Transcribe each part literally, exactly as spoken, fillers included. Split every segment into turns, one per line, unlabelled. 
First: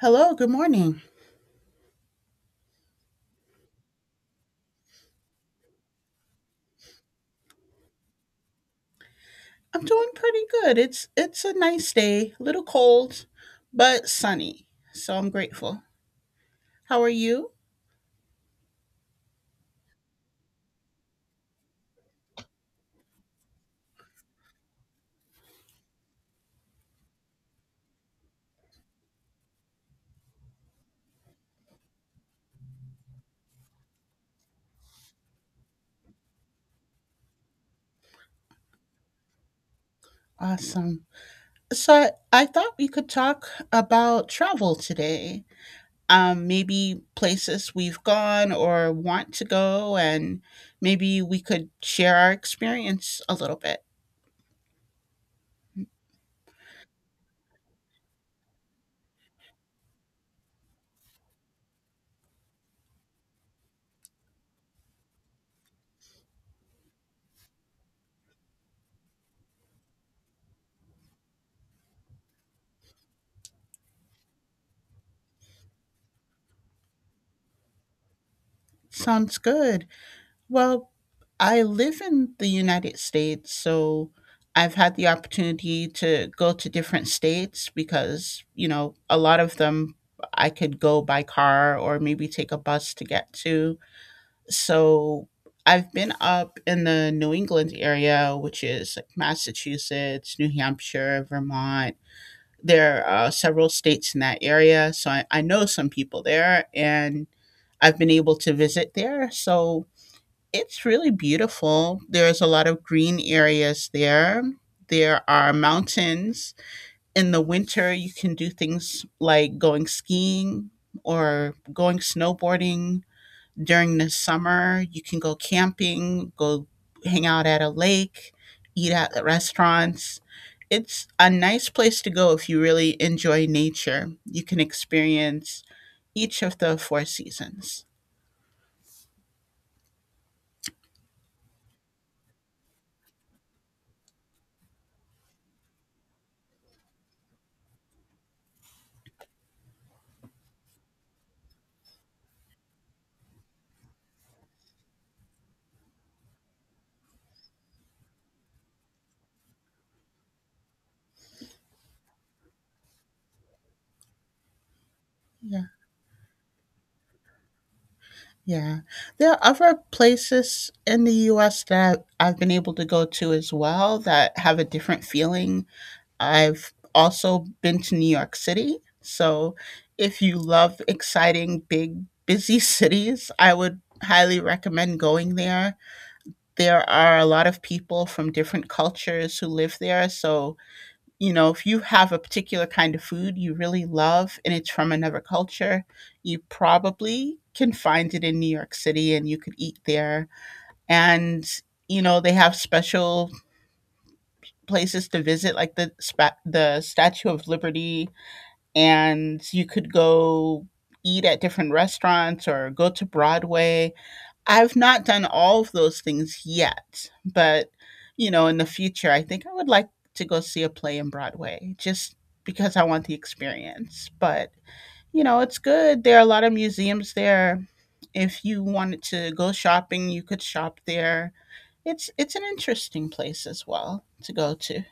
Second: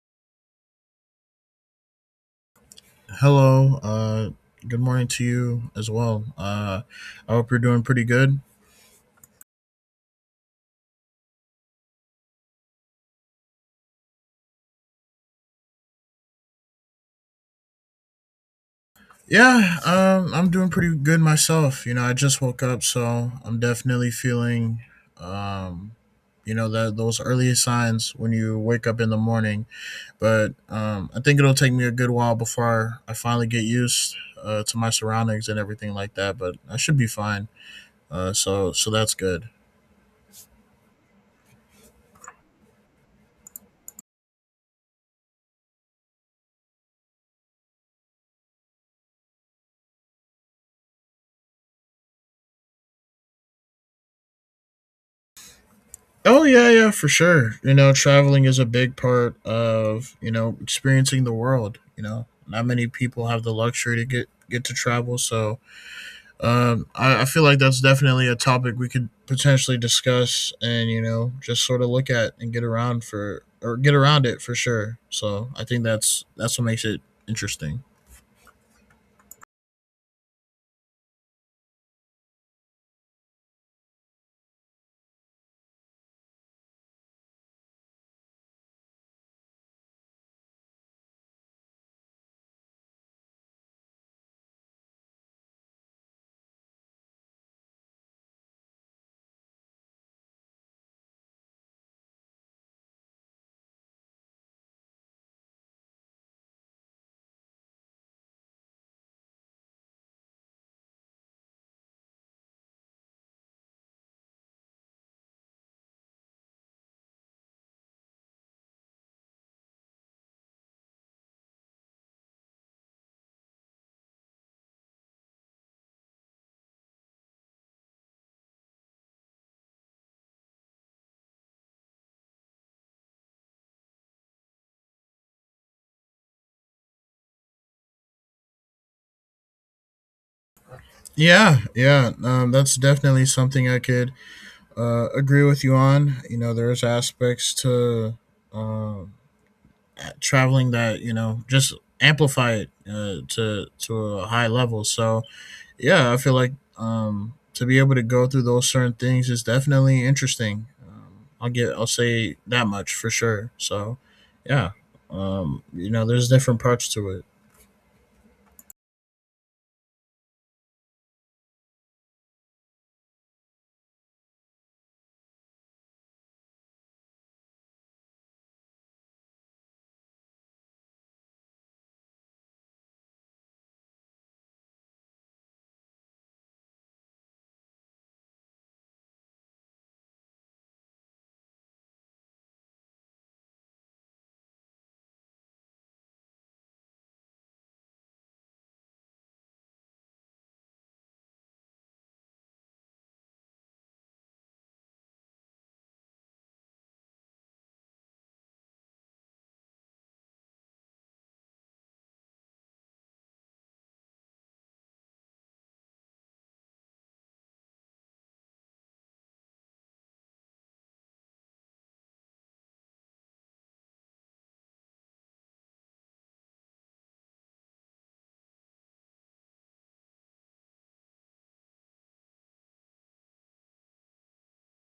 Hello, good morning.
Hello. Uh, good morning to you as well. Uh, I hope you're doing pretty good.
I'm doing pretty good. It's it's a nice day, a little cold, but sunny. So I'm grateful. How are you?
Yeah, um, I'm doing pretty good myself. You know, I just woke up, so I'm definitely feeling, um, you know, that those early signs when you wake up in the morning. But um, I think it'll take me a good while before I finally get used uh, to my surroundings and everything like that. But I should be fine. Uh, so so that's good.
Awesome. So I, I thought we could talk about travel today. Um maybe places we've gone or want to go, and maybe we could share our experience a little bit.
Oh yeah, yeah, for sure. You know, traveling is a big part of you know experiencing the world. You know, not many people have the luxury to get get to travel, so um, I, I feel like that's definitely a topic we could potentially discuss, and you know, just sort of look at and get around for or get around it for sure. So I think that's that's what makes it interesting.
Sounds good. Well, I live in the United States, so I've had the opportunity to go to different states because, you know, a lot of them I could go by car or maybe take a bus to get to. So I've been up in the New England area, which is like Massachusetts, New Hampshire, Vermont. There are uh, several states in that area. So I, I know some people there and I've been able to visit there. So it's really beautiful. There's a lot of green areas there. There are mountains. In the winter, you can do things like going skiing or going snowboarding. During the summer, you can go camping, go hang out at a lake, eat at restaurants. It's a nice place to go if you really enjoy nature. You can experience each of the four seasons.
Yeah, yeah, um, that's definitely something I could uh, agree with you on. You know, there's aspects to. Uh, traveling that you know just amplify it uh, to to a high level. So yeah, I feel like um, to be able to go through those certain things is definitely interesting. Um, I'll get I'll say that much for sure. So yeah,
Yeah.
um, you know, there's different parts to it.
Yeah. There are other places in the U S that I've been able to go to as well that have a different feeling. I've also been to New York City. So if you love exciting, big, busy cities, I would highly recommend going there. There are a lot of people from different cultures who live there. So you know, if you have a particular kind of food you really love and it's from another culture, you probably can find it in New York City and you could eat there. And, you know, they have special places to visit like the spa- the Statue of Liberty, and you could go eat at different restaurants or go to Broadway. I've not done all of those things yet, but, you know, in the future, I think I would like to go see a play in Broadway just because I want the experience. But, you know, it's good. There are a lot of museums there. If you wanted to go shopping, you could shop there. It's it's an interesting place as well to go to.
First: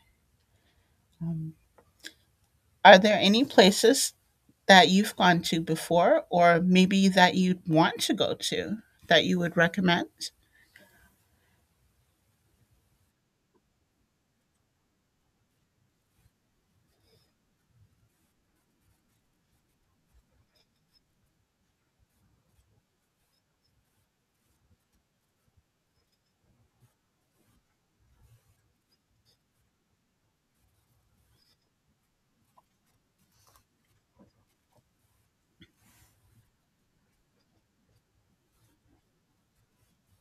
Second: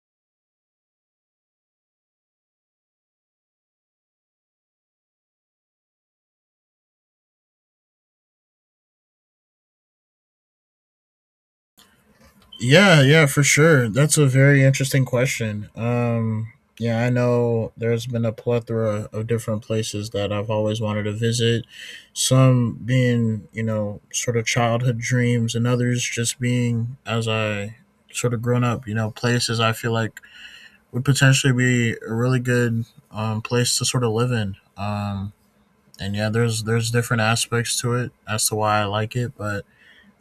Um, are there any places that you've gone to before, or maybe that you'd want to go to, that you would recommend?
Yeah, yeah, for sure. That's a very interesting question. Um, yeah, I know there's been a plethora of different places that I've always wanted to visit. Some being, you know, sort of childhood dreams, and others just being as I sort of grown up, you know, places I feel like would potentially be a really good um, place to sort of live in. Um, and yeah, there's there's different aspects to it as to why I like it, but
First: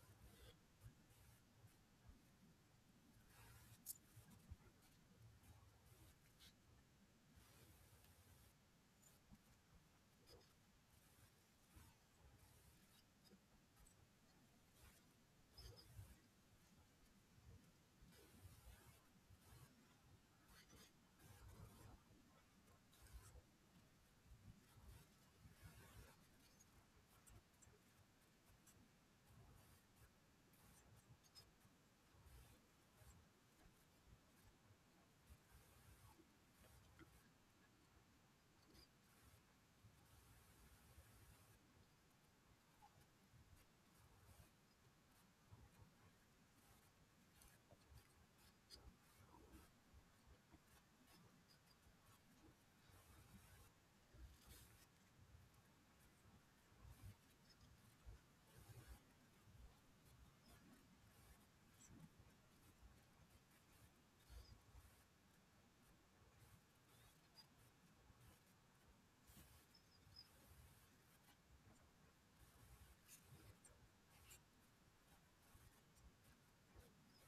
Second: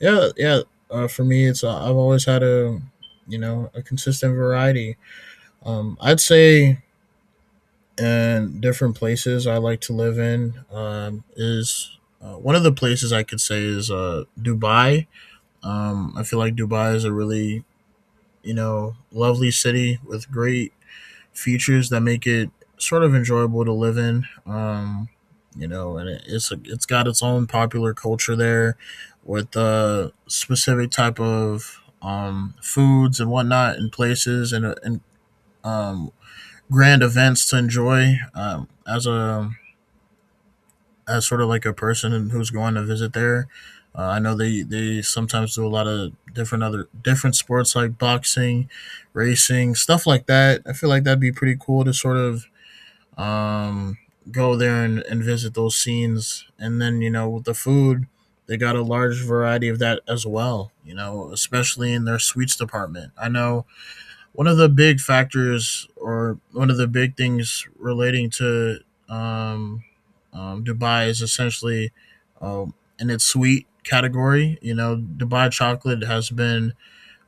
yeah, yeah. Uh, for me, it's uh, I've always had a you know a consistent variety. Um, I'd say and different places I like to live in um, is uh, one of the places I could say is uh, Dubai. Um, I feel like Dubai is a really you know lovely city with great features that make it sort of enjoyable to live in. Um, you know, and it, it's a, it's got its own popular culture there with uh, specific type of um, foods and whatnot and places and, uh, and um, grand events to enjoy um, as a as sort of like a person who's going to visit there. Uh, I know they, they sometimes do a lot of different other different sports like boxing, racing, stuff like that. I feel like that'd be pretty cool to sort of um, go there and, and visit those scenes. And then, you know, with the food, they got a large variety of that as well, you know, especially in their sweets department. I know one of the big factors or one of the big things relating to um, um, Dubai is essentially um, in its sweet category. You know, Dubai chocolate has been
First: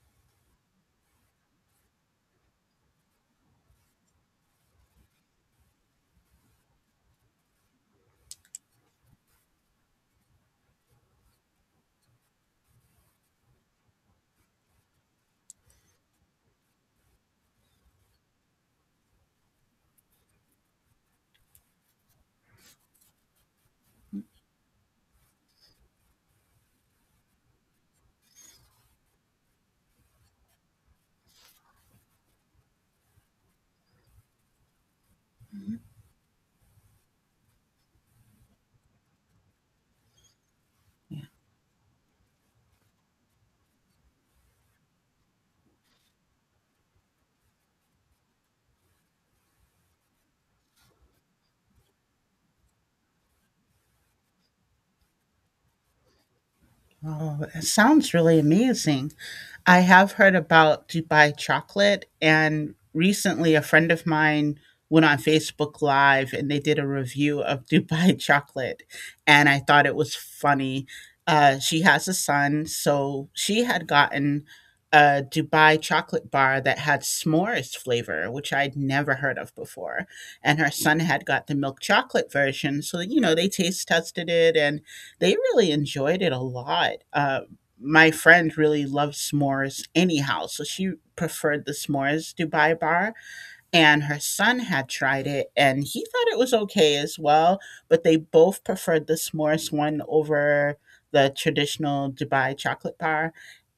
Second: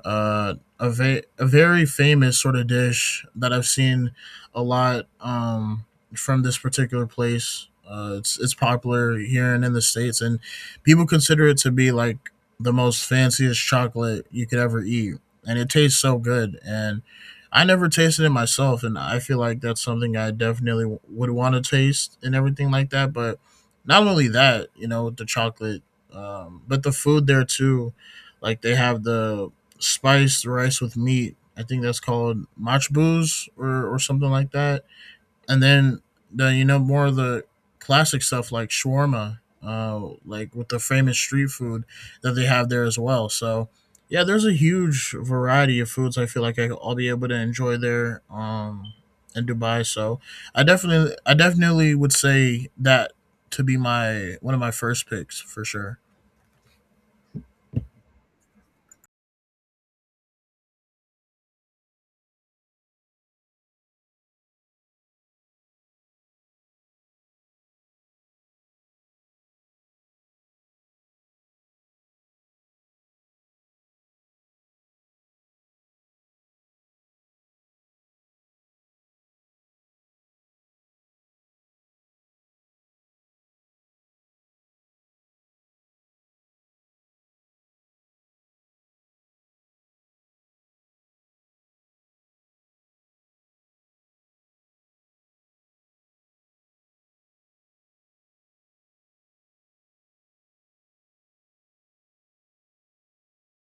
uh, a, va- a very famous sort of dish that I've seen a lot um, from this particular place. Uh, it's it's popular here and in the states, and people consider it to be like the most fanciest chocolate you could ever eat, and it tastes so good. And I never tasted it myself, and I feel like that's something I definitely w- would want to taste and everything like that. But not only that, you know, the chocolate, um, but the food there too. Like they have the spiced rice with meat. I think that's called machbuz or, or something like that. And then the you know more of the classic stuff like shawarma, uh, like with the famous street food that they have there as well. So yeah, there's a huge variety of foods. I feel like I- I'll be able to enjoy there um, in Dubai. So I definitely I definitely would say that to be my one of my first picks for sure.
Oh, it sounds really amazing. I have heard about Dubai chocolate, and recently a friend of mine went on Facebook Live and they did a review of Dubai chocolate, and I thought it was funny. Uh, she has a son, so she had gotten a Dubai chocolate bar that had s'mores flavor, which I'd never heard of before. And her son had got the milk chocolate version, so you know they taste tested it and they really enjoyed it a lot. Uh, my friend really loved s'mores anyhow, so she preferred the s'mores Dubai bar. And her son had tried it and he thought it was okay as well, but they both preferred the s'mores one over the traditional Dubai chocolate bar.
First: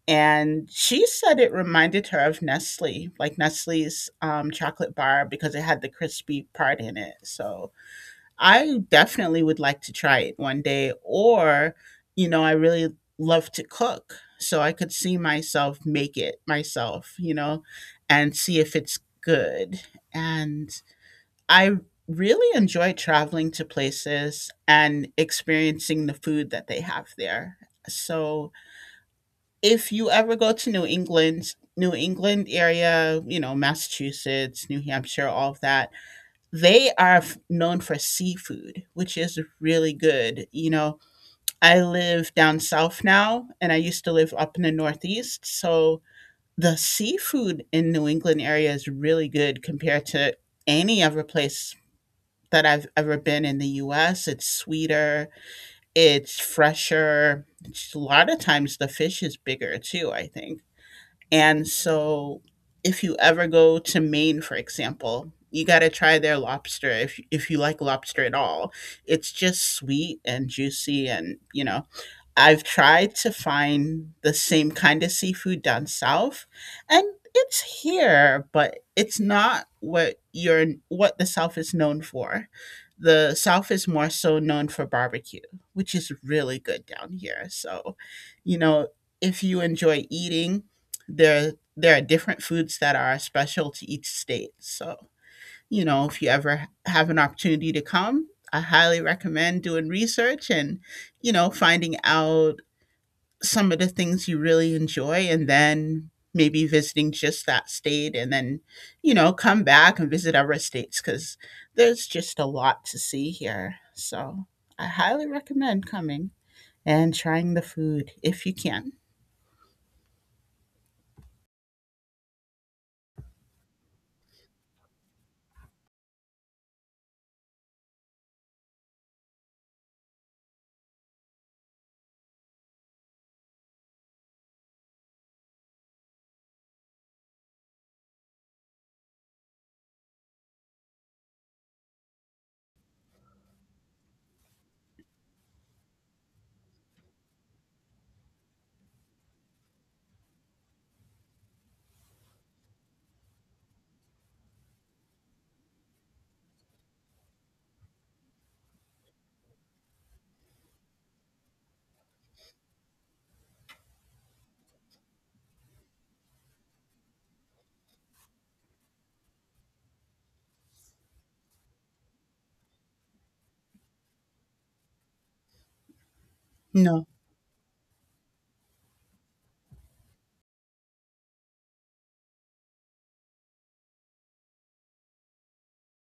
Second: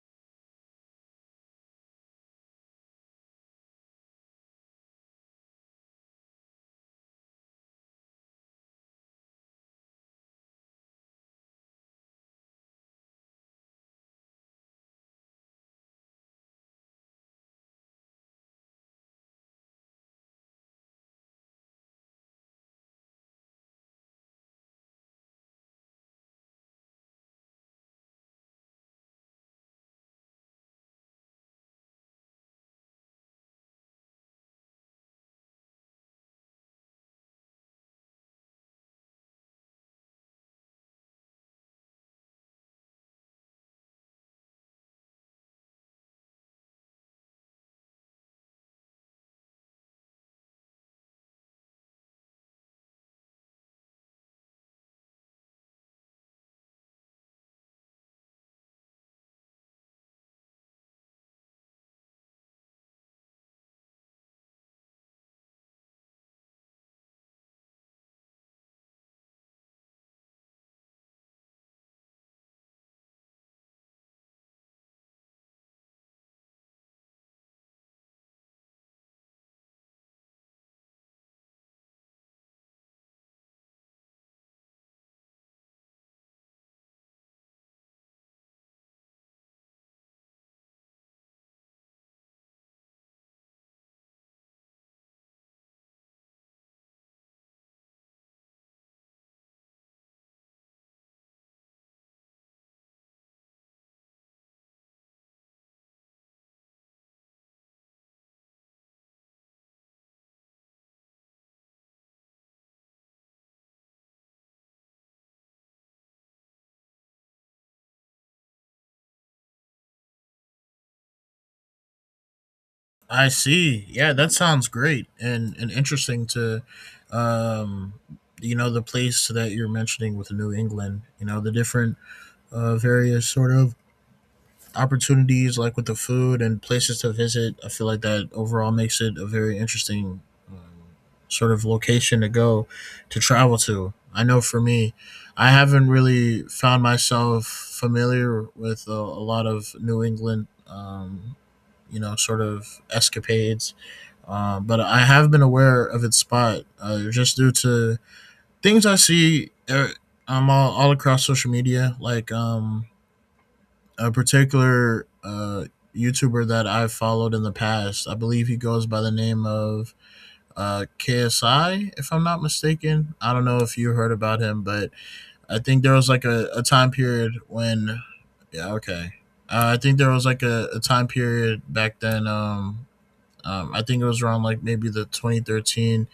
And she said it reminded her of Nestle, like Nestle's um, chocolate bar, because it had the crispy part in it. So I definitely would like to try it one day, or, you know, I really love to cook. So I could see myself make it myself, you know, and see if it's good. And I really enjoy traveling to places and experiencing the food that they have there. So if you ever go to New England, New England area, you know, Massachusetts, New Hampshire, all of that, they are f- known for seafood, which is really good. You know, I live down south now, and I used to live up in the Northeast. So the seafood in New England area is really good compared to any other place that I've ever been in the U S. It's sweeter, it's fresher. It's a lot of times the fish is bigger too, I think. And so if you ever go to Maine, for example, you got to try their lobster if if you like lobster at all. It's just sweet and juicy and, you know, I've tried to find the same kind of seafood down south, and it's here, but it's not what you're what the South is known for. The South is more so known for barbecue, which is really good down here. So, you know, if you enjoy eating, there there are different foods that are special to each state. So, you know, if you ever have an opportunity to come, I highly recommend doing research and, you know, finding out some of the things you really enjoy, and then maybe visiting just that state, and then you know come back and visit other states because there's just a lot to see here. So I highly recommend coming and trying the food if you can.
I see. Yeah, that sounds great and and interesting to um you know the place that you're mentioning with New England, you know, the different uh various sort of opportunities like with the food and places to visit. I feel like that overall makes it a very interesting um, sort of location to go to travel to. I know for me, I haven't really found myself familiar with a, a lot of New England, um, you know, sort of escapades. Uh, but I have been aware of its spot uh, just due to things I see uh, um, all, all across social media, like um, a particular uh, YouTuber that I've followed in the past. I believe he goes by the name of uh, K S I, if I'm not mistaken. I don't know if you heard about him, but I think there was like a, a time
No.
period when, yeah, okay. Uh, I think there was like a, a time period back then. Um, um, I think it was around like maybe the twenty thirteen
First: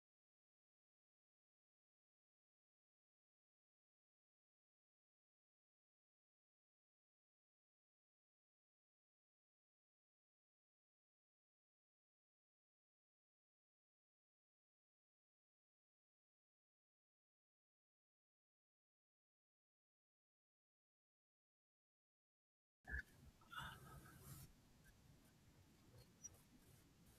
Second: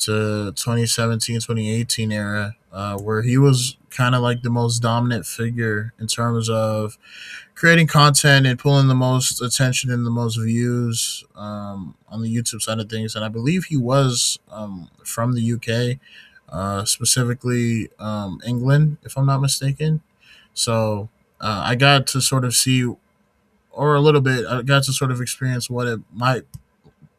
to twenty seventeen, twenty eighteen era, uh, where he was kind of like the most dominant figure in terms of creating content and pulling the most attention and the most views um, on the YouTube side of things. And I believe he was um, from the U K, uh, specifically um, England, if I'm not mistaken. So uh, I got to sort of see, or a little bit, I got to sort of experience what it might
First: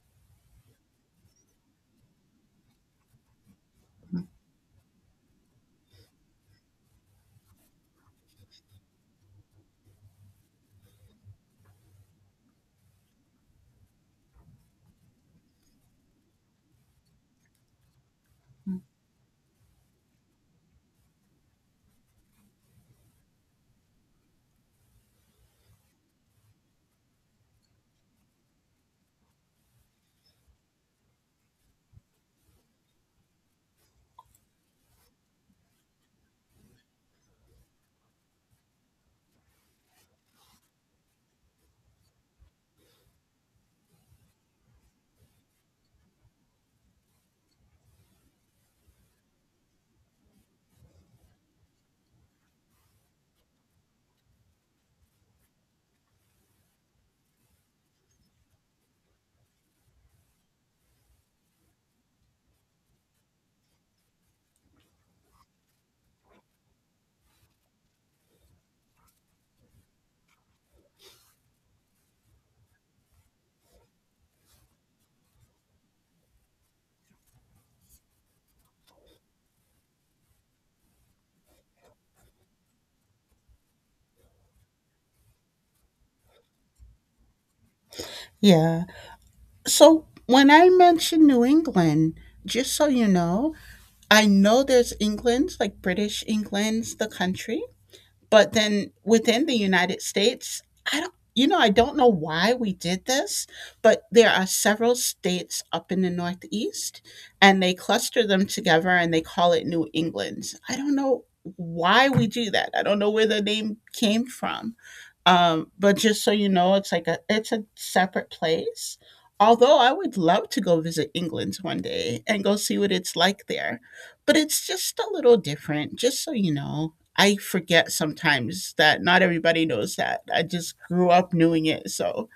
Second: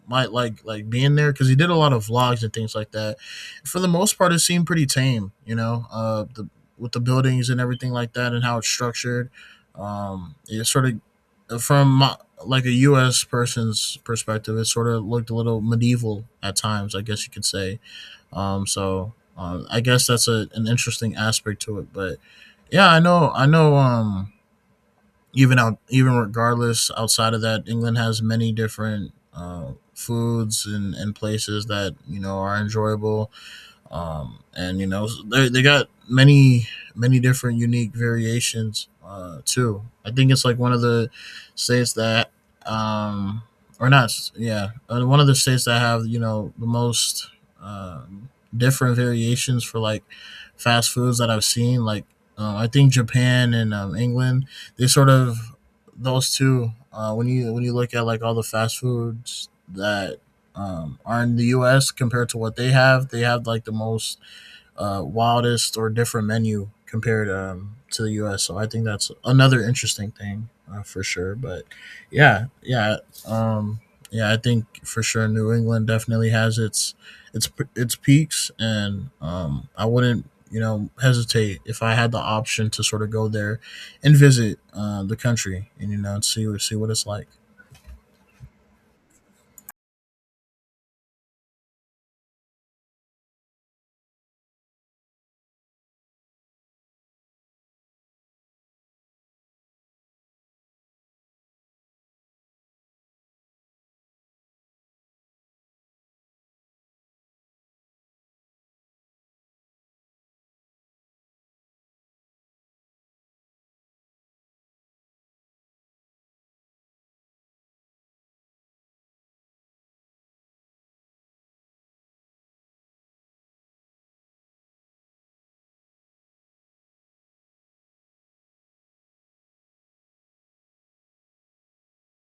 might like like being there because he did a lot of vlogs and things like that. For the most part, it seemed pretty tame, you know, uh, the with the buildings and everything like that and how it's structured. Um, it sort of from my, like a U S person's perspective, it sort of looked a little medieval at times, I guess you could say. Um, so uh, I guess that's a, an interesting aspect to it, but yeah, I know, I know. Um, even out even regardless outside of that, England has many different uh, foods and, and places that you know are enjoyable um, and you know they they got many many different unique variations uh, too. I think it's like one of the states that um, or not yeah uh, one of the states that have you know the most um, different variations for like fast foods that I've seen. Like uh, I think Japan and um, England they sort of those two uh, when you when you look at like all the fast foods that um, are in the U S compared to what they have. They have like the most uh, wildest or different menu compared um, to the U S. So I think that's another interesting thing uh, for sure. But yeah, yeah, um, yeah. I think for sure New England definitely has its its its peaks, and um, I wouldn't you know hesitate if I had the option to sort of go there and visit uh, the country and you know see see what it's like.
Yeah, so when I mention New England, just so you know, I know there's england's like British, England's the country. But then within the United States, I don't, you know, I don't know why we did this, but there are several states up in the Northeast and they cluster them together and they call it New England. I don't know why we do that. I don't know where the name came from. Um, but just so you know, it's like a it's a separate place. Although I would love to go visit England one day and go see what it's like there, but it's just a little different. Just so you know, I forget sometimes that not everybody knows that. I just grew up knowing it. So,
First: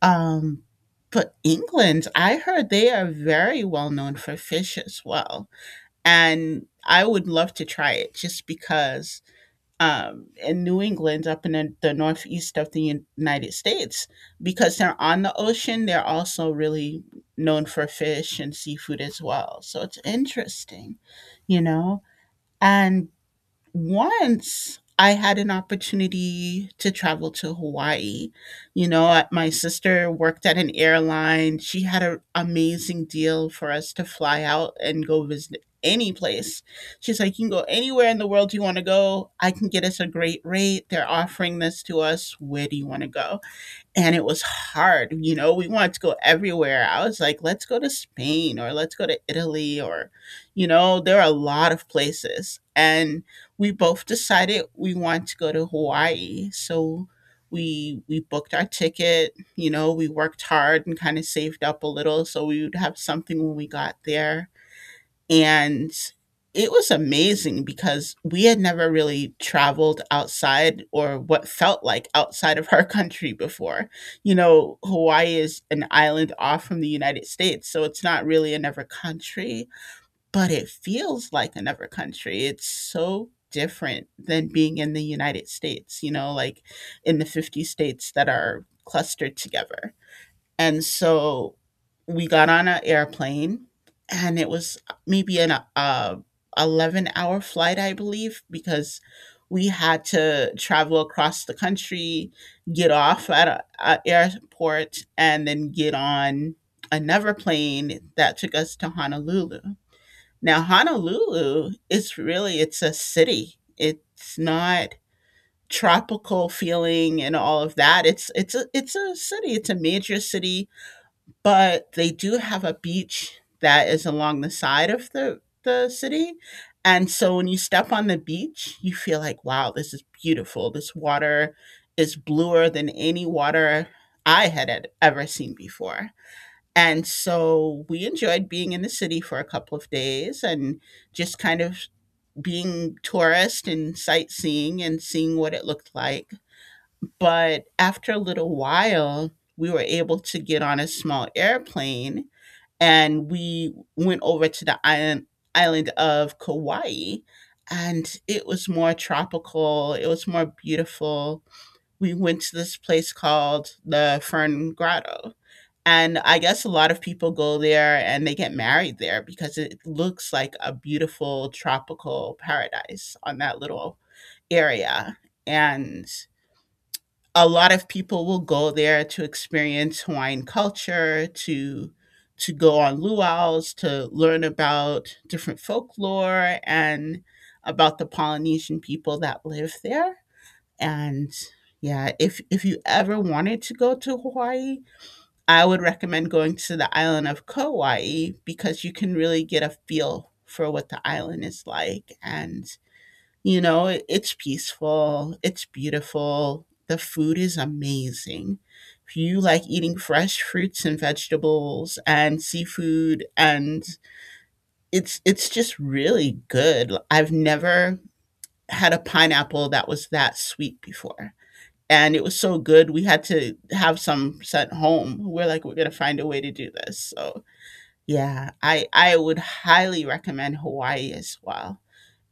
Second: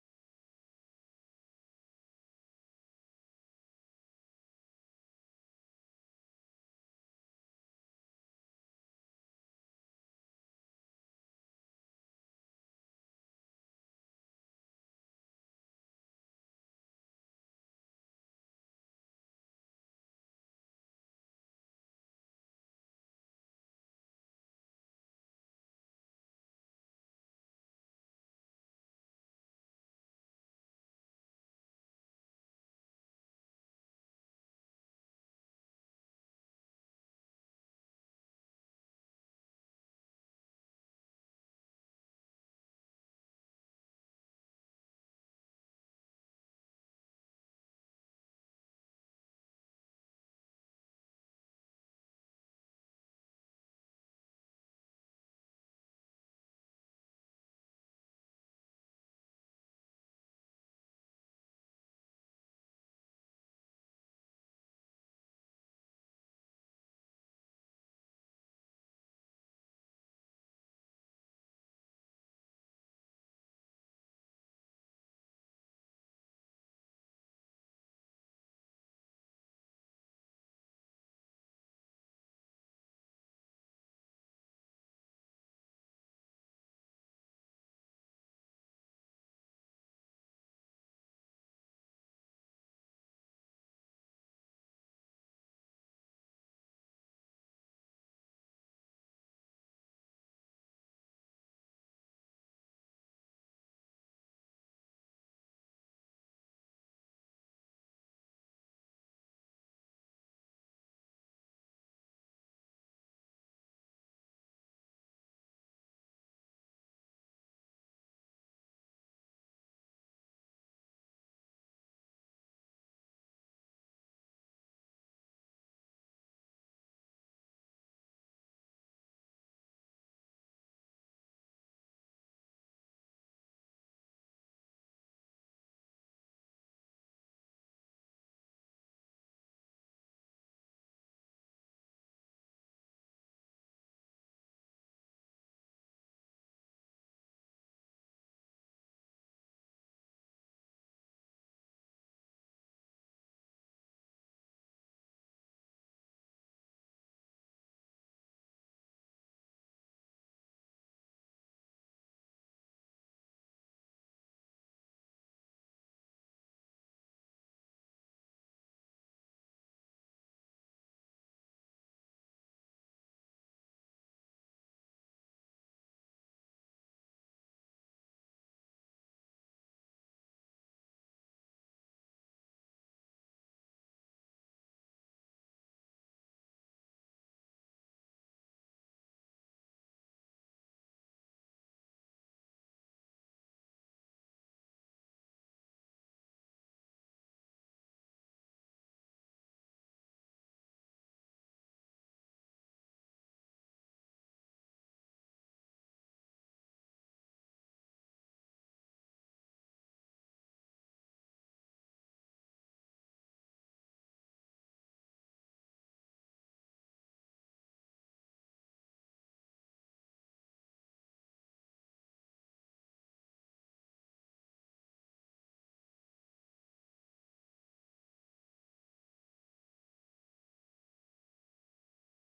um, but England, I heard they are very well known for fish as well. And I would love to try it just because um, in New England, up in the, the northeast of the Un- United States, because they're on the ocean, they're also really known for fish and seafood as well. So it's interesting, you know? And once I had an opportunity to travel to Hawaii. You know, I- my sister worked at an airline. She had an amazing deal for us to fly out and go visit any place. She's like, "You can go anywhere in the world you want to go. I can get us a great rate. They're offering this to us. Where do you want to go?" And it was hard. You know, we wanted to go everywhere. I was like, let's go to Spain or let's go to Italy, or, you know, there are a lot of places. And we both decided we want to go to Hawaii. So we we booked our ticket, you know, we worked hard and kind of saved up a little so we would have something when we got there, and it was amazing because we had never really traveled outside, or what felt like outside of our country before. You know, Hawaii is an island off from the United States, so it's not really another country, but it feels like another country. It's so different than being in the United States, you know, like in the fifty states that are clustered together. And so we got on an airplane, and it was maybe an uh, eleven-hour flight, I believe, because we had to travel across the country, get off at an airport, and then get on another plane that took us to Honolulu. Now, Honolulu is really it's a city. It's not tropical feeling and all of that. It's it's a it's a city. It's a major city, but they do have a beach that is along the side of the the city, and so when you step on the beach, you feel like, "Wow, this is beautiful. This water is bluer than any water I had ed ever seen before." And so we enjoyed being in the city for a couple of days and just kind of being tourist and sightseeing and seeing what it looked like. But after a little while, we were able to get on a small airplane and we went over to the island island of Kauai, and it was more tropical, it was more beautiful. We went to this place called the Fern Grotto, and I guess a lot of people go there and they get married there because it looks like a beautiful tropical paradise on that little area. And a lot of people will go there to experience Hawaiian culture, to to go on luau's, to learn about different folklore and about the Polynesian people that live there. And yeah, if if you ever wanted to go to Hawaii, I would recommend going to the island of Kauai because you can really get a feel for what the island is like, and you know, it, it's peaceful, it's beautiful, the food is amazing. If you like eating fresh fruits and vegetables and seafood and it's it's just really good. i I've never had a pineapple that was that sweet before. And it was so good we had to have some sent home. We're like, we're gonna find a way to do this. So yeah, I I would highly recommend Hawaii as well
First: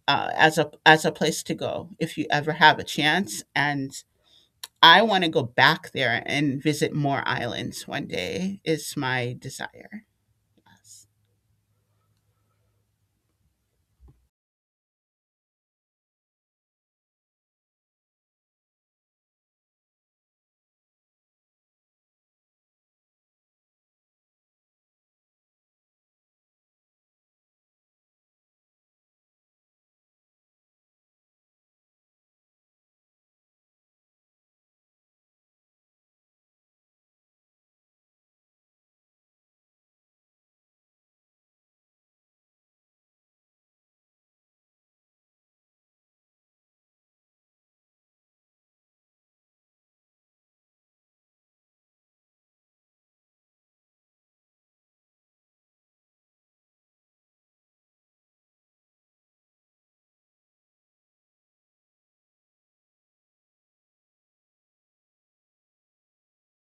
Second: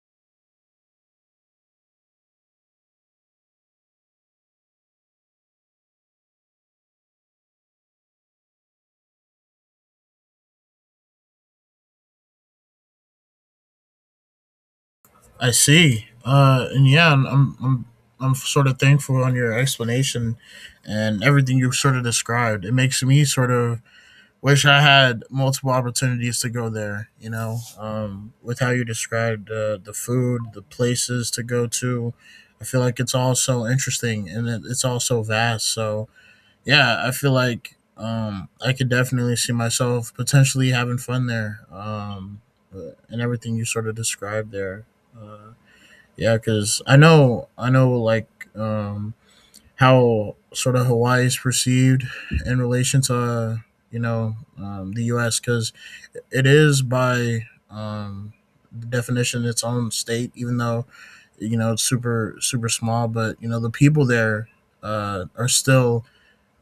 uh, as a as a place to go if you ever have a chance. And I want to go back there and visit more islands one day. Is my desire.
I see. Uh, and yeah, I'm, I'm I'm I'm sort of thankful on your explanation and everything you've sort of described. It makes me sort of wish I had multiple opportunities to go there. You know, um, with how you described uh, the food, the places to go to, I feel like it's all so interesting and it, it's all so vast. So yeah, I feel like. Um, I could definitely see myself potentially having fun there. Um, uh, and everything you sort of described there. Uh, yeah, because I know, I know, like um, how sort of Hawaii is perceived in relation to uh, you know um, the U S because it is by um, the definition its own state, even though you know it's super super small. But you know the people there uh, are still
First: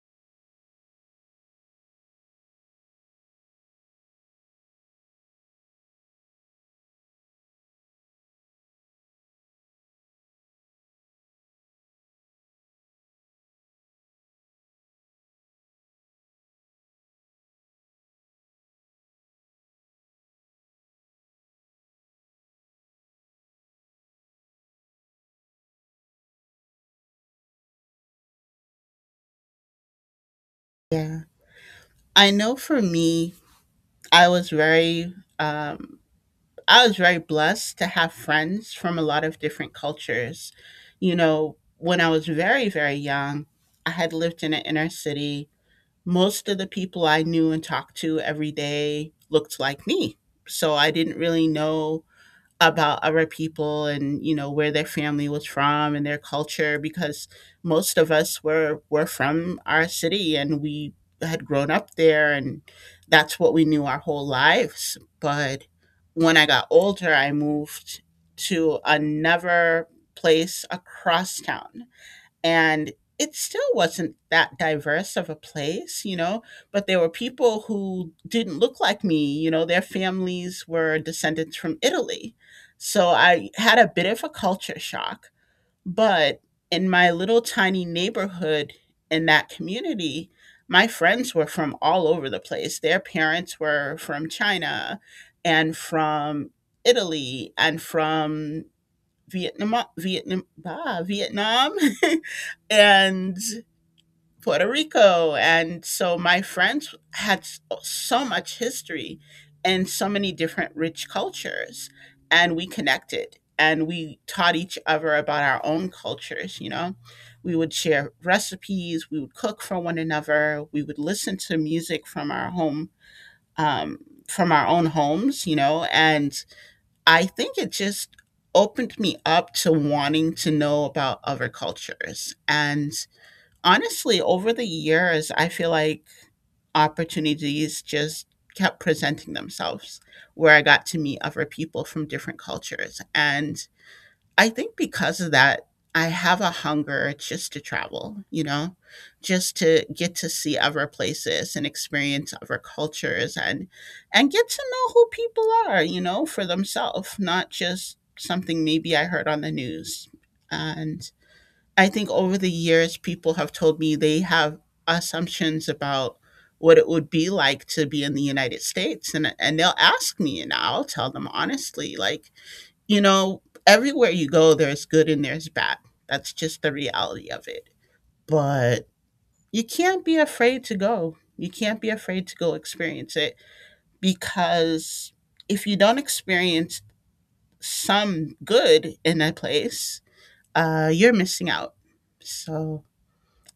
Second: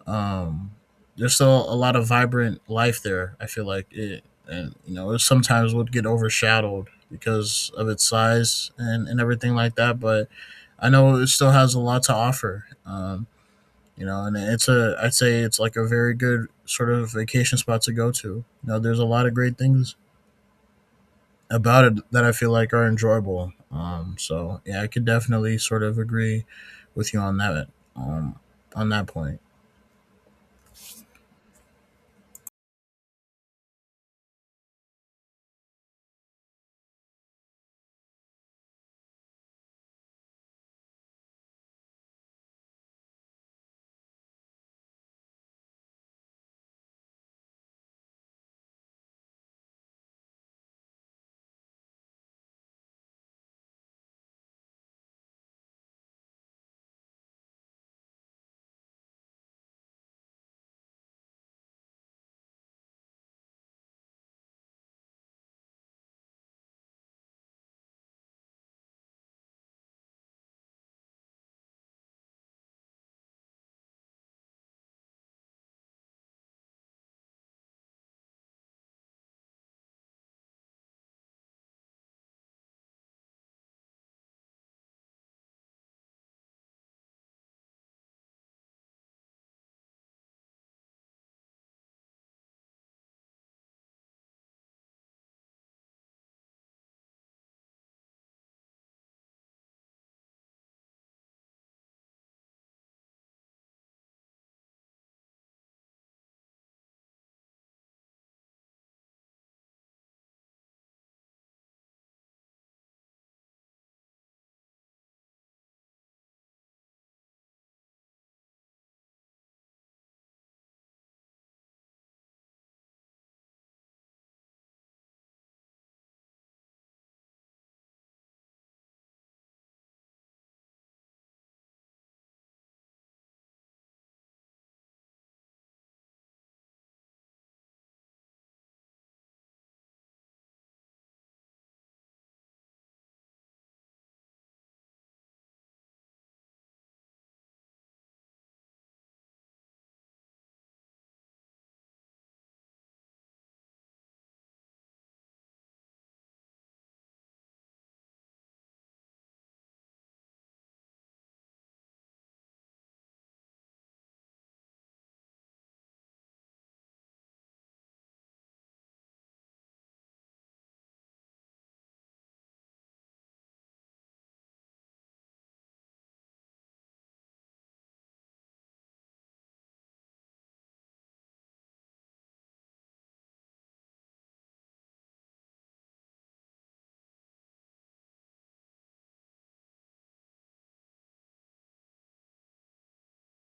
um there's still a lot of vibrant life there, I feel like it, and you know it sometimes would get overshadowed because of its size and and everything like that, but I know it still has a lot to offer. Um you know, and it's a I'd say it's like a very good sort of vacation spot to go to. You know, there's a lot of great things about it that I feel like are enjoyable. Um so yeah, I could definitely sort of agree with you on that, um on that point.
Yeah, I know for me, I was very um, I was very blessed to have friends from a lot of different cultures. You know, when I was very very young, I had lived in an inner city. Most of the people I knew and talked to every day looked like me. So I didn't really know about other people and you know where their family was from and their culture because most of us were were from our city and we had grown up there and that's what we knew our whole lives. But when I got older, I moved to another place across town, and it still wasn't that diverse of a place, you know, but there were people who didn't look like me, you know, their families were descendants from Italy. So I had a bit of a culture shock, but in my little tiny neighborhood, in that community, my friends were from all over the place. Their parents were from China and from Italy and from Vietnam, Vietnam, bah, Vietnam, and Puerto Rico. And so my friends had s- oh, so much history and so many different rich cultures. And we connected and we taught each other about our own cultures. You know, we would share recipes, we would cook for one another, we would listen to music from our home, um, from our own homes, you know, and I think it just opened me up to wanting to know about other cultures. And honestly, over the years, I feel like opportunities just kept presenting themselves where I got to meet other people from different cultures. And I think because of that, I have a hunger just to travel, you know, just to get to see other places and experience other cultures, and and get to know who people are, you know, for themselves, not just something maybe I heard on the news. And I think over the years people have told me they have assumptions about what it would be like to be in the United States, and and they'll ask me and I'll tell them honestly, like, you know, everywhere you go, there's good and there's bad. That's just the reality of it. But you can't be afraid to go. You can't be afraid to go experience it, because if you don't experience some good in a place, uh, you're missing out. So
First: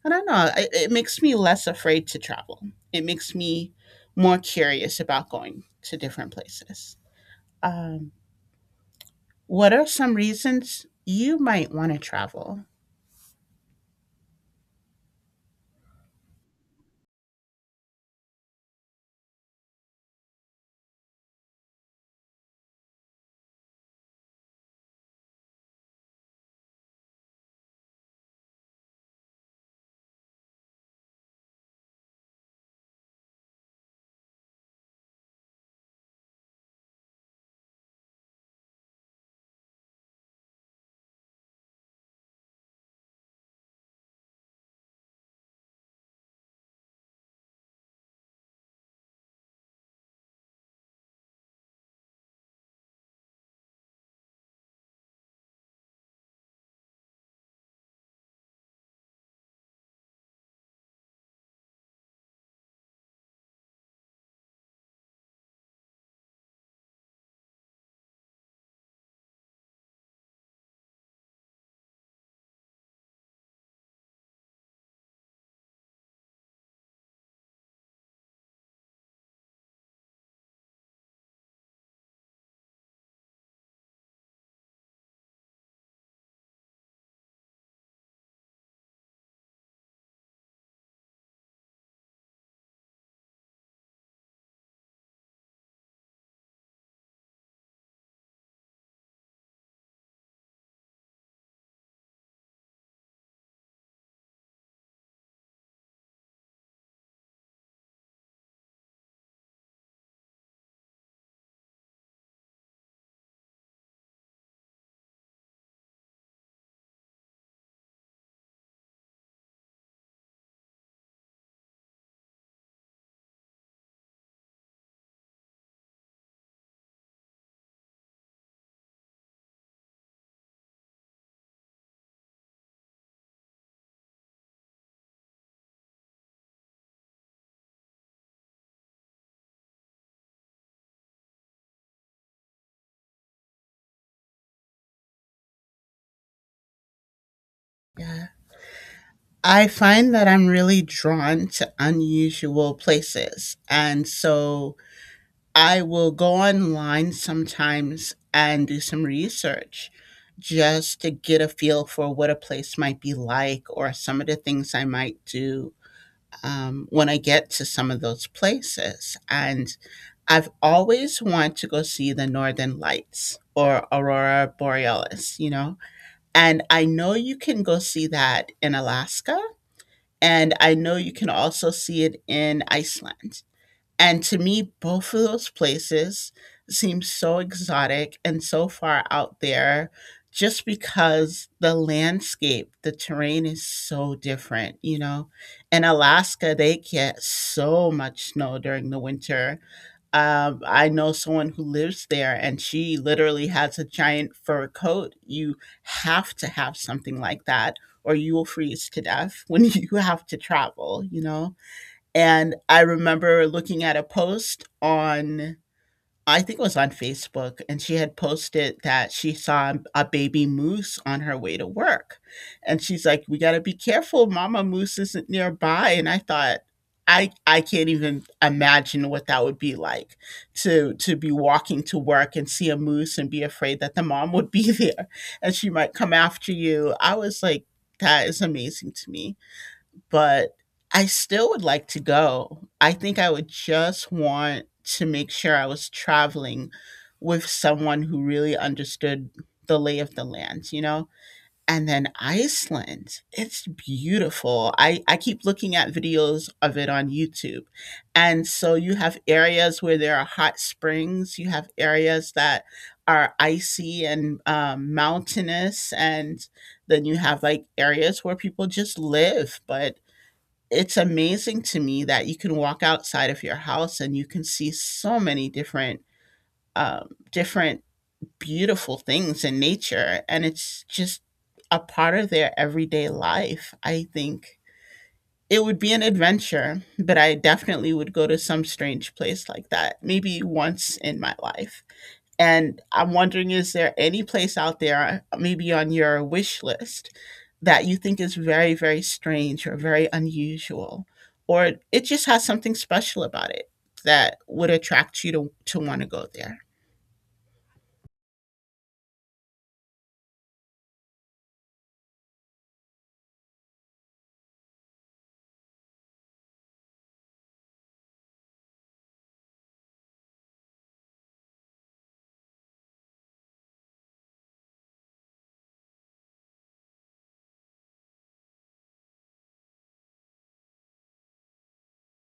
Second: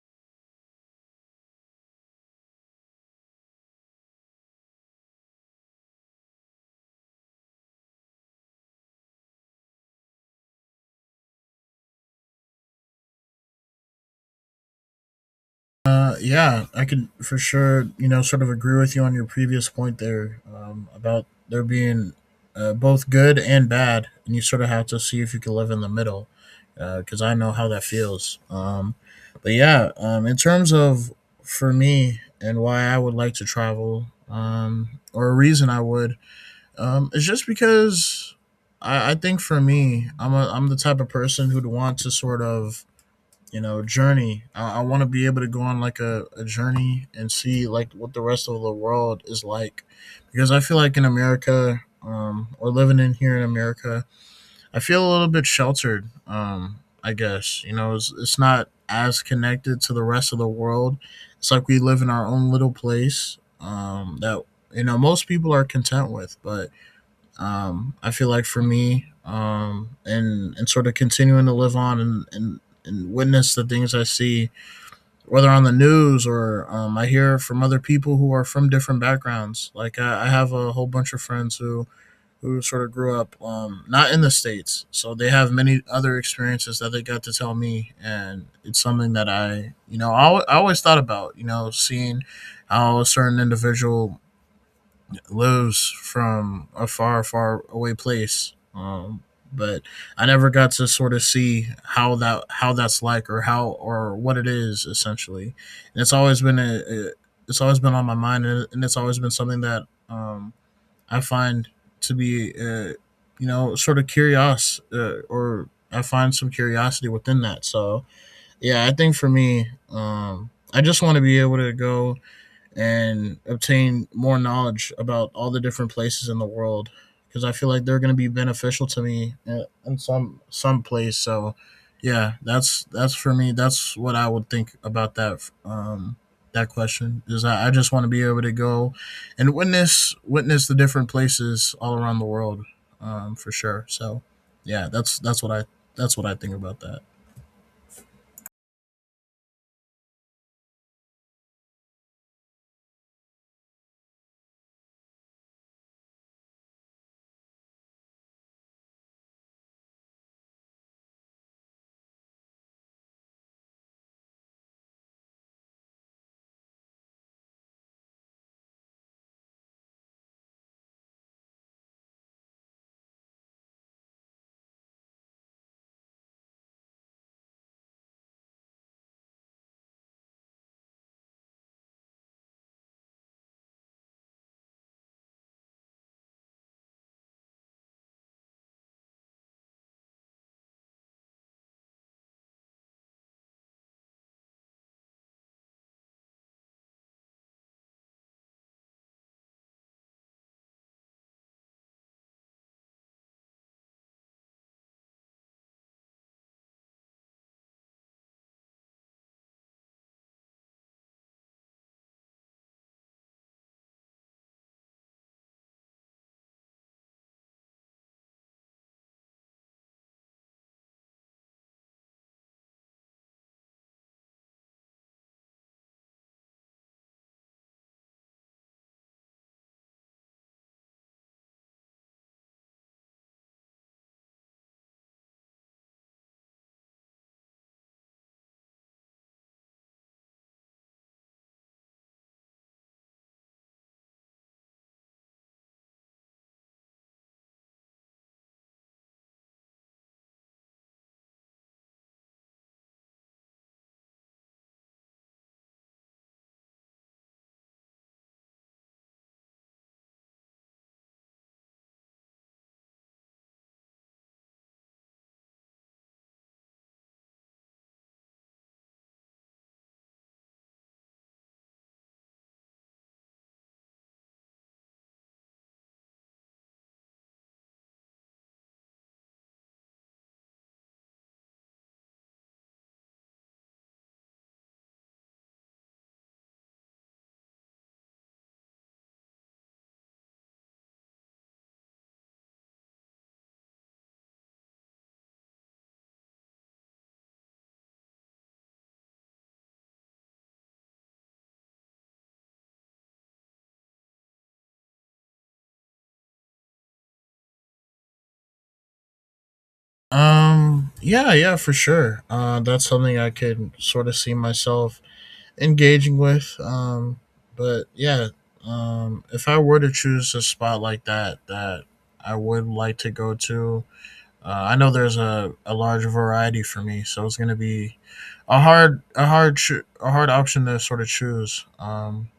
I don't know. It, it makes me less afraid to travel. It makes me more curious about going to different places. Um, what are some reasons you might want to travel?
Uh, yeah, I could for sure, you know, sort of agree with you on your previous point there, um, about there being uh, both good and bad, and you sort of have to see if you can live in the middle, because I know how that feels. Um, but yeah, um, in terms of for me and why I would like to travel, um, or a reason I would, um, is just because I, I think for me, I'm a, I'm the type of person who'd want to sort of you know journey i, I want to be able to go on like a, a journey and see like what the rest of the world is like because I feel like in america um, or living in here in america I feel a little bit sheltered um, I guess you know it's, it's not as connected to the rest of the world. It's like we live in our own little place um, that you know most people are content with. But um, I feel like for me, um, and and sort of continuing to live on and and, and witness the things I see, whether on the news or um, I hear from other people who are from different backgrounds. Like I, I have a whole bunch of friends who who sort of grew up um, not in the states, so they have many other experiences that they got to tell me, and it's something that I you know I, al- I always thought about you know seeing how a certain individual lives from a far, far away place. Um, but I never got to sort of see how that how that's like or how or what it is essentially. And it's always been a, a it's always been on my mind, and and it's always been something that um, I find to be uh, you know sort of curious uh, or I find some curiosity within that. So yeah, I think for me, um, I just want to be able to go and obtain more knowledge about all the different places in the world because I feel like they're going to be beneficial to me in, some some place. So, yeah, that's that's for me. That's what I would think about that um, that question is I, I just want to be able to go and witness witness the different places all around the world um, for sure. So, yeah, that's that's what I that's what I think about that.
Yeah. I find that I'm really drawn to unusual places. And so I will go online sometimes and do some research just to get a feel for what a place might be like or some of the things I might do um, when I get to some of those places. And I've always wanted to go see the Northern Lights or Aurora Borealis, you know? And I know you can go see that in Alaska, and I know you can also see it in Iceland. And to me, both of those places seem so exotic and so far out there, just because the landscape, the terrain is so different, you know? In Alaska, they get so much snow during the winter. Um, I know someone who lives there, and she literally has a giant fur coat. You have to have something like that or you will freeze to death when you have to travel, you know? And I remember looking at a post on, I think it was on Facebook, and she had posted that she saw a baby moose on her way to work. And she's like, "We got to be careful, mama moose isn't nearby." And I thought, I I can't even imagine what that would be like, to to be walking to work and see a moose and be afraid that the mom would be there and she might come after you. I was like, that is amazing to me, but I still would like to go. I think I would just want to make sure I was traveling with someone who really understood the lay of the land, you know? And then Iceland, it's beautiful. I, I keep looking at videos of it on YouTube. And so you have areas where there are hot springs, you have areas that are icy and um, mountainous, and then you have like areas where people just live, but it's amazing to me that you can walk outside of your house and you can see so many different um, different beautiful things in nature, and it's just a part of their everyday life. I think it would be an adventure, but I definitely would go to some strange place like that maybe once in my life. And I'm wondering, is there any place out there, uh, maybe on your wish list, that you think is very, very strange or very unusual, or it just has something special about it that would attract you to to want to go there?
Um, yeah, yeah, for sure. Uh, that's something I could sort of see myself engaging with. Um, but yeah, um, if I were to choose a spot like that that I would like to go to, uh, I know there's a, a large variety for me, so it's gonna be a hard a hard cho- a hard option to sort of choose. Um,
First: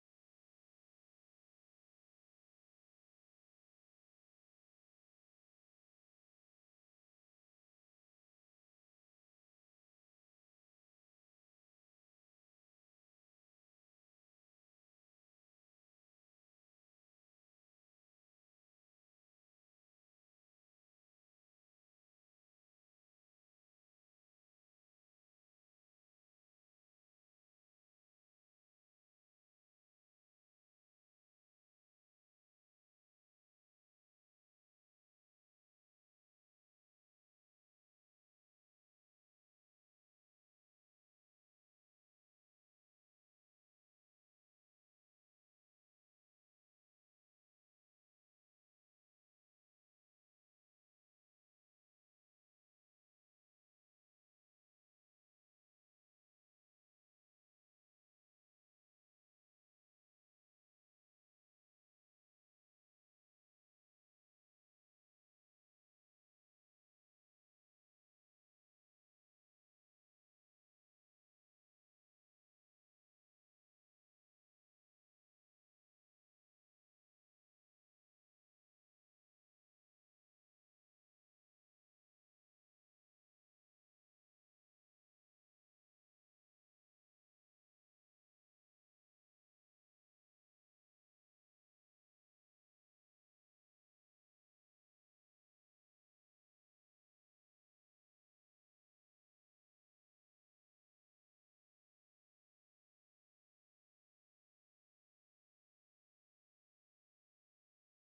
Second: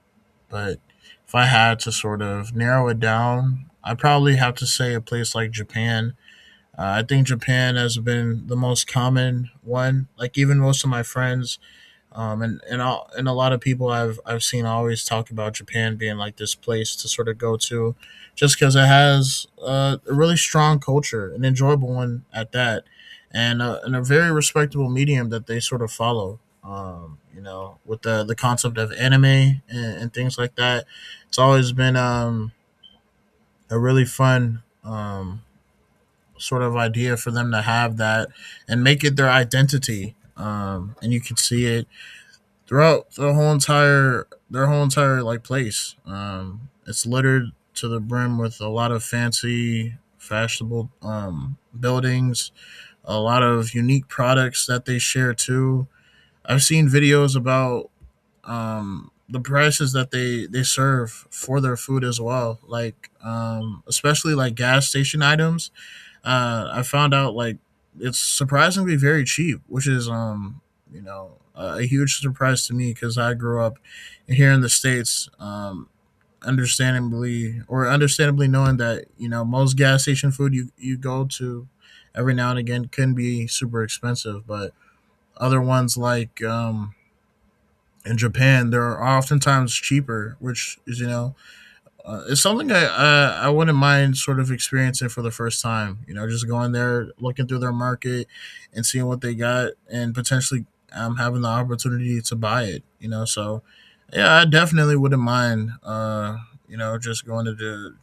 but if I had to sort of narrow it down, I'd probably have to say a place like Japan. Uh, I think Japan has been the most common one. Like even most of my friends um, and and all, and a lot of people I've I've seen always talk about Japan being like this place to sort of go to, just because it has uh, a really strong culture, an enjoyable one at that, and a, and a very respectable medium that they sort of follow. Um, you know, with the the concept of anime and, and things like that, it's always been um, a really fun um, sort of idea for them to have that and make it their identity. Um, and you can see it throughout the whole entire their whole entire like place. Um, it's littered to the brim with a lot of fancy, fashionable um, buildings, a lot of unique products that they share too. I've seen videos about um, the prices that they they serve for their food as well, like um, especially like gas station items. uh, I found out like it's surprisingly very cheap, which is um you know a huge surprise to me because I grew up here in the states, um, understandably or understandably knowing that you know most gas station food you you go to every now and again can be super expensive, but other ones like um in Japan they're oftentimes cheaper, which is you know uh, it's something I, I I wouldn't mind sort of experiencing for the first time. You know, just going there, looking through their market, and seeing what they got, and potentially um, having the opportunity to buy it. You know, so yeah, I definitely wouldn't mind. Uh, you know, just going to the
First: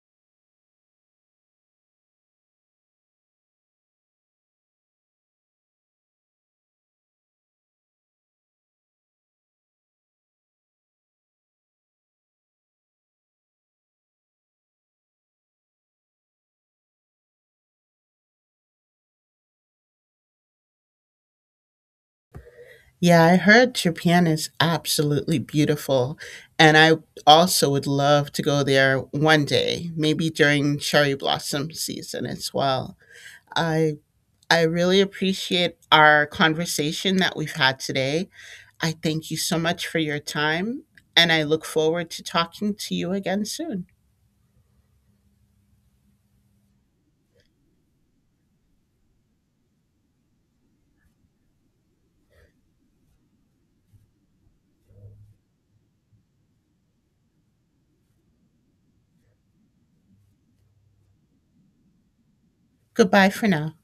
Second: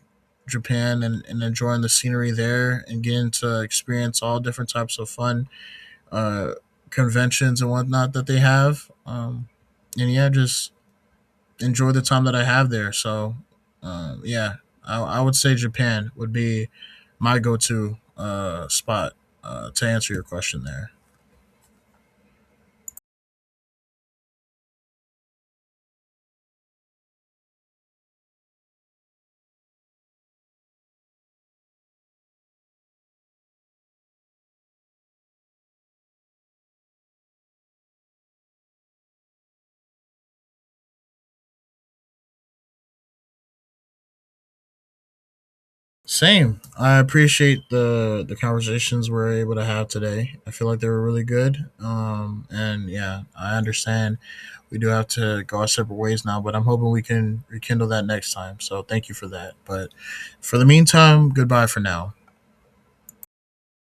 Japan and, and enjoying the scenery there and getting to experience all different types of fun uh, conventions and whatnot that they have. Um, and yeah, just enjoy the time that I have there. So, um, yeah, I, I would say Japan would be my go to uh, spot uh, to answer your question there.
Yeah, I heard Japan is absolutely beautiful, and I also would love to go there one day, maybe during cherry blossom season as well. I I really appreciate our conversation that we've had today. I thank you so much for your time, and I look forward to talking to you again soon.
Same. I appreciate the the conversations we're able to have today. I feel like they were really good. Um, and yeah, I understand we do have to go our separate ways now, but I'm hoping we can rekindle that next time. So thank you for that. But for the meantime, goodbye for now.
Goodbye for now.